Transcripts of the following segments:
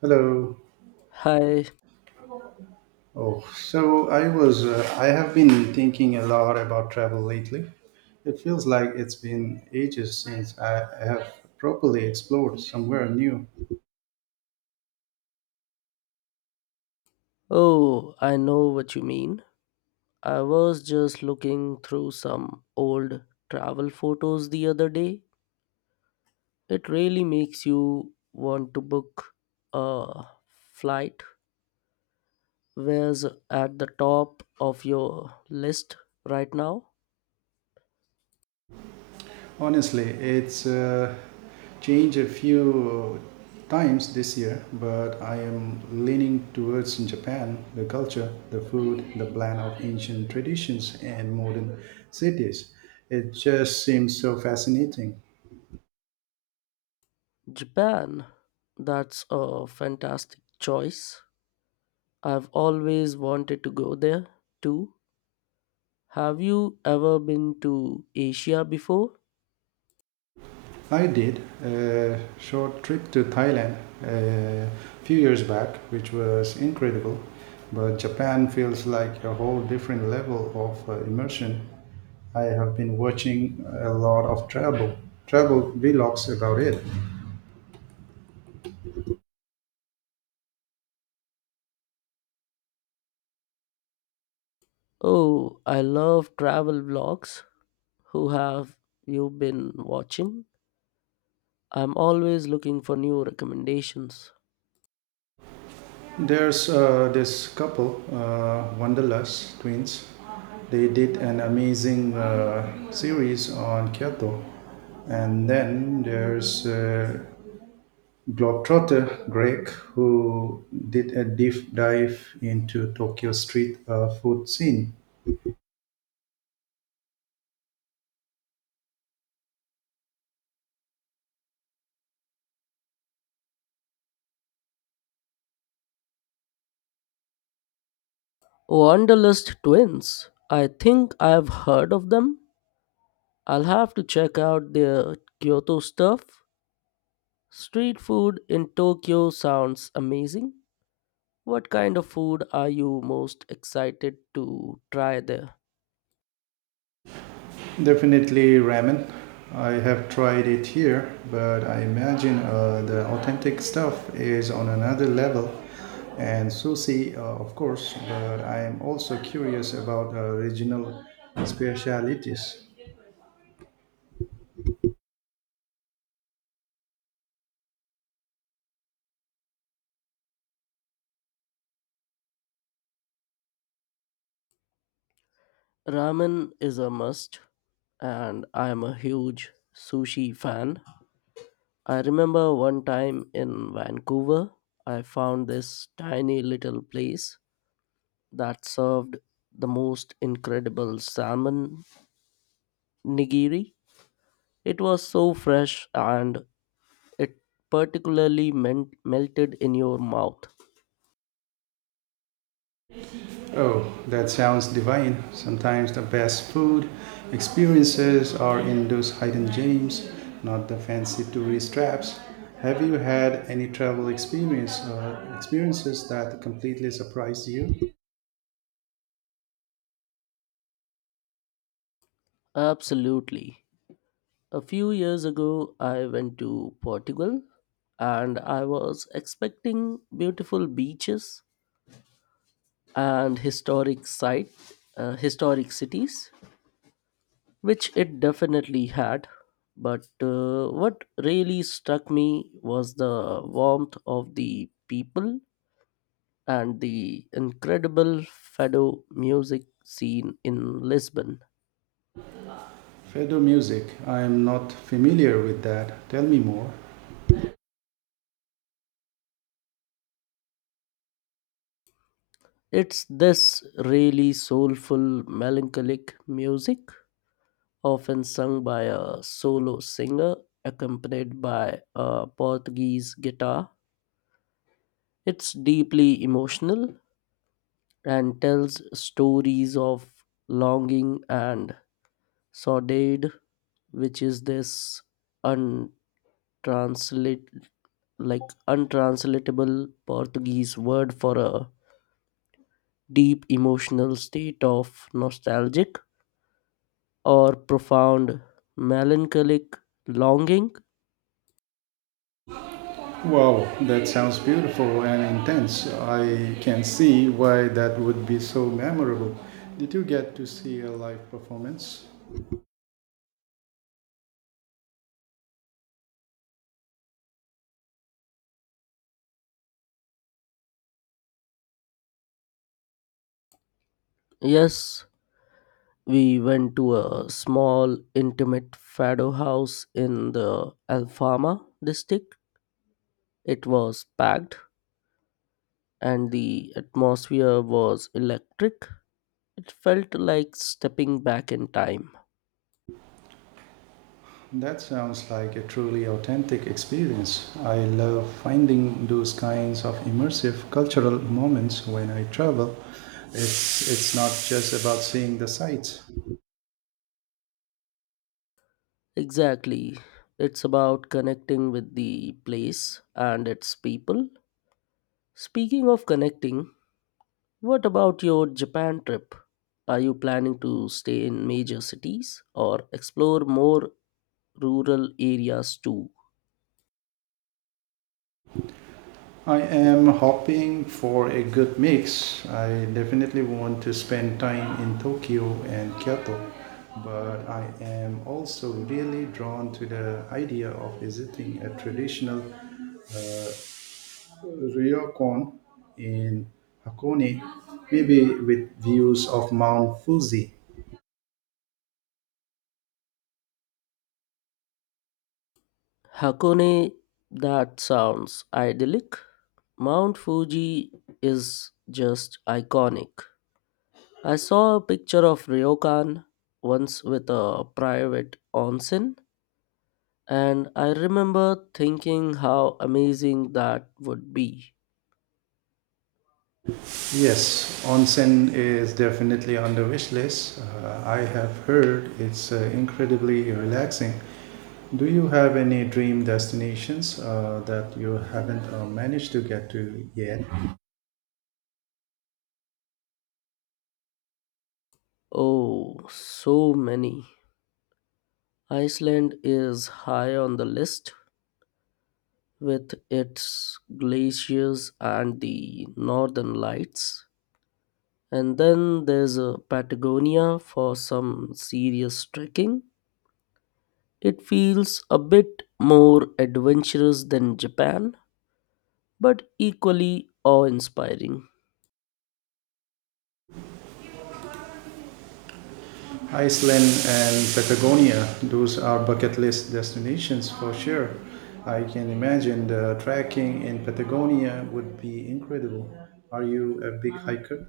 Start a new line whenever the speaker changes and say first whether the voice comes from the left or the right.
right: Hello.
left: Hi.
right: Oh, so I was, I have been thinking a lot about travel lately. It feels like it's been ages since I have properly explored somewhere new.
left: Oh, I know what you mean. I was just looking through some old travel photos the other day. It really makes you want to book a flight. Where's at the top of your list right now?
right: Honestly, it's changed a few times this year, but I am leaning towards Japan, the culture, the food, the blend of ancient traditions and modern cities. It just seems so fascinating.
left: Japan. That's a fantastic choice. I've always wanted to go there too. Have you ever been to Asia before?
right: I did a short trip to Thailand a few years back, which was incredible. But Japan feels like a whole different level of immersion. I have been watching a lot of travel vlogs about it.
left: Oh, I love travel vlogs. Who have you been watching? I'm always looking for new recommendations.
right: There's this couple, Wanderlust Twins. They did an amazing series on Kyoto, and then there's Globetrotter Greg, who did a deep dive into Tokyo street food scene.
left: Wanderlust Twins. I think I've heard of them. I'll have to check out their Kyoto stuff. Street food in Tokyo sounds amazing. What kind of food are you most excited to try there?
right: Definitely ramen. I have tried it here, but I imagine the authentic stuff is on another level. And sushi, of course, but I am also curious about regional specialities.
left: Ramen is a must, and I'm a huge sushi fan. I remember one time in Vancouver, I found this tiny little place that served the most incredible salmon nigiri. It was so fresh and it particularly meant melted in your mouth.
right: Oh, that sounds divine. Sometimes the best food experiences are in those hidden gems, not the fancy tourist traps. Have you had any travel experience experiences that completely surprised you?
left: Absolutely. A few years ago, I went to Portugal and I was expecting beautiful beaches and historic site, historic cities which it definitely had. But what really struck me was the warmth of the people and the incredible fado music scene in Lisbon.
right: Fado music. I am not familiar with that. Tell me more.
left: It's this really soulful, melancholic music, often sung by a solo singer accompanied by a Portuguese guitar. It's deeply emotional and tells stories of longing and sordid, which is this untranslate like untranslatable Portuguese word for a deep emotional state of nostalgic or profound melancholic longing.
right: Wow, that sounds beautiful and intense. I can see why that would be so memorable. Did you get to see a live performance?
left: Yes, we went to a small intimate fado house in the Alfama district. It was packed and the atmosphere was electric. It felt like stepping back in time.
right: That sounds like a truly authentic experience. I love finding those kinds of immersive cultural moments when I travel. It's not just about seeing the sights.
left: Exactly. It's about connecting with the place and its people. Speaking of connecting, what about your Japan trip? Are you planning to stay in major cities or explore more rural areas too?
right: I am hoping for a good mix. I definitely want to spend time in Tokyo and Kyoto, but I am also really drawn to the idea of visiting a traditional uh, Ryokon in Hakone, maybe with views of Mount Fuji.
left: Hakone, that sounds idyllic. Mount Fuji is just iconic. I saw a picture of Ryokan once with a private onsen, and I remember thinking how amazing that would be.
right: Yes, onsen is definitely on the wish list. I have heard it's incredibly relaxing. Do you have any dream destinations that you haven't managed to get to yet?
left: Oh, so many. Iceland is high on the list with its glaciers and the northern lights. And then there's a Patagonia for some serious trekking. It feels a bit more adventurous than Japan but equally awe inspiring.
right: Iceland and Patagonia, those are bucket list destinations for sure. I can imagine the trekking in Patagonia would be incredible. Are you a big hiker?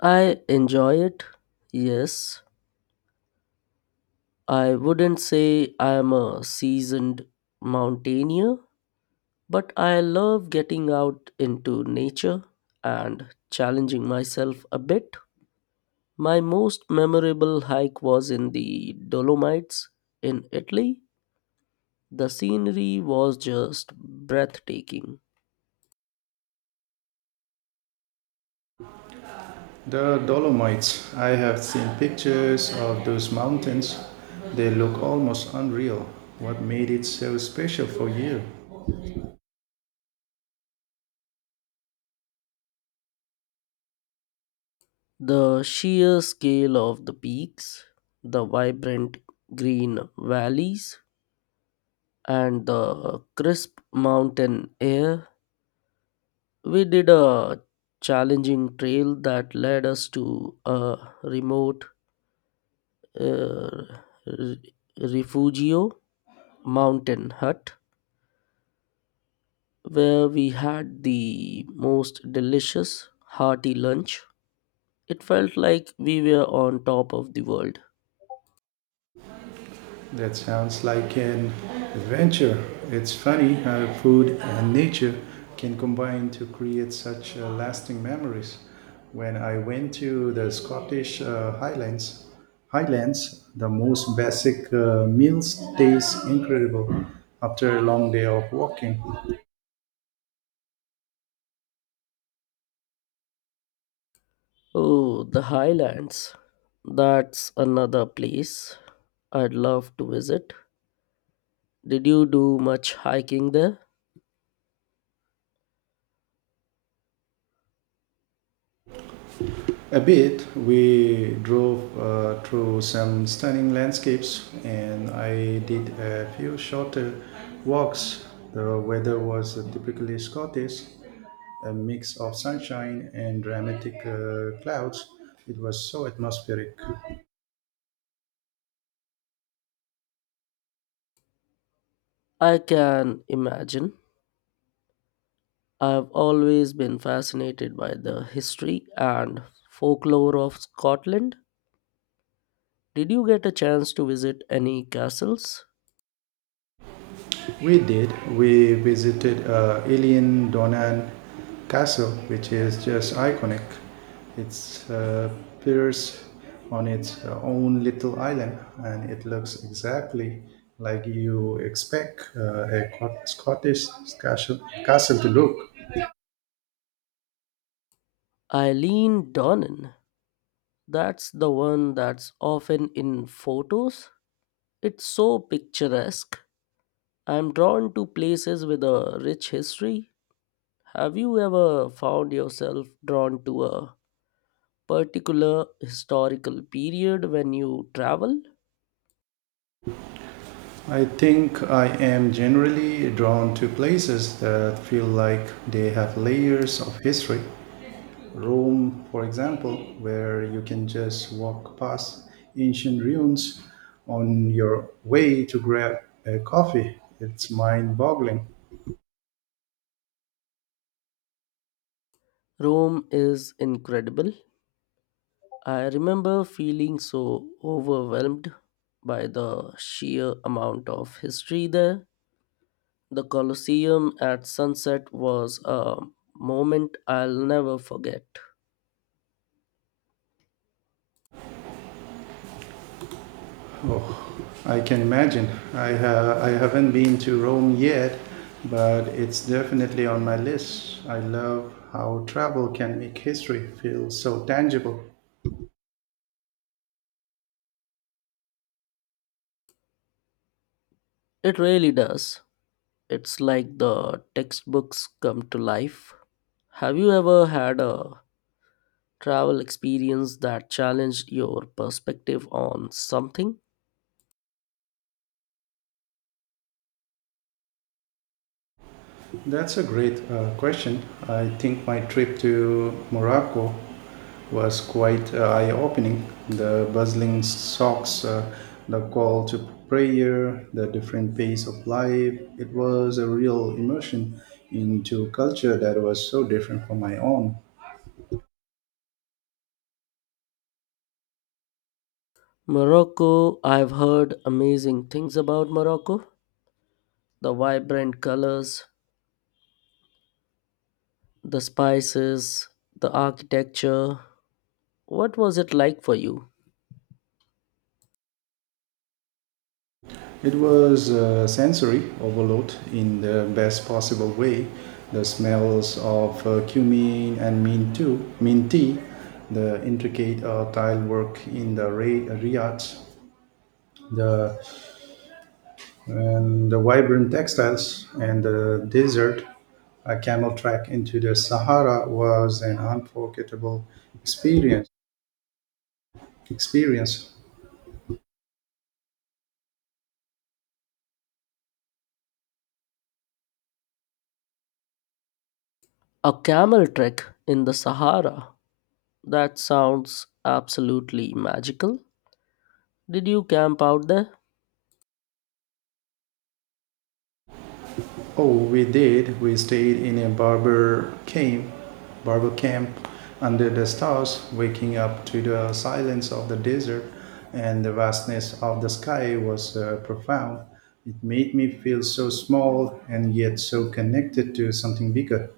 left: I enjoy it, yes. I wouldn't say I am a seasoned mountaineer, but I love getting out into nature and challenging myself a bit. My most memorable hike was in the Dolomites in Italy. The scenery was just breathtaking.
right: The Dolomites. I have seen pictures of those mountains. They look almost unreal. What made it so special for you?
left: The sheer scale of the peaks, the vibrant green valleys, and the crisp mountain air. We did a challenging trail that led us to a remote uh, re- refugio mountain hut where we had the most delicious, hearty lunch. It felt like we were on top of the world.
right: That sounds like an adventure. It's funny how food and nature can combine to create such lasting memories. When I went to the Scottish Highlands, the most basic meals taste incredible after a long day of walking.
left: Oh, the highlands. That's another place I'd love to visit. Did you do much hiking there?
right: A bit. We drove through some stunning landscapes and I did a few shorter walks. The weather was typically Scottish, a mix of sunshine and dramatic clouds. It was so atmospheric.
left: I can imagine. I've always been fascinated by the history and folklore of Scotland. Did you get a chance to visit any castles?
right: We did. We visited Alien Donan Castle, which is just iconic. It's appears on its own little island, and it looks exactly like you expect a Scottish castle to look.
left: Eileen Donnan, that's the one that's often in photos. It's so picturesque. I'm drawn to places with a rich history. Have you ever found yourself drawn to a particular historical period when you travel?
right: I think I am generally drawn to places that feel like they have layers of history. Rome, for example, where you can just walk past ancient ruins on your way to grab a coffee. It's mind-boggling.
left: Rome is incredible. I remember feeling so overwhelmed by the sheer amount of history there. The Colosseum at sunset was a moment I'll never forget.
right: Oh, I can imagine. I haven't been to Rome yet, but it's definitely on my list. I love how travel can make history feel so tangible.
left: It really does. It's like the textbooks come to life. Have you ever had a travel experience that challenged your perspective on something?
right: That's a great question. I think my trip to Morocco was quite eye-opening. The bustling socks, the call to prayer, the different pace of life. It was a real immersion into culture that was so different from my own.
left: Morocco, I've heard amazing things about Morocco. The vibrant colors, the spices, the architecture. What was it like for you?
right: It was sensory overload in the best possible way. The smells of cumin and mint too, mint tea, the intricate tile work in the Riyadh, the and the vibrant textiles and the desert. A camel trek into the Sahara was an unforgettable experience. experience.
left: A camel trek in the Sahara. That sounds absolutely magical. Did you camp out there?
right: Oh, we did. We stayed in a barber camp under the stars, waking up to the silence of the desert and the vastness of the sky was profound. It made me feel so small and yet so connected to something bigger.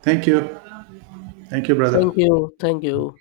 right: Thank you. Thank you,
left: Thank
right: brother.
left: you. Thank you.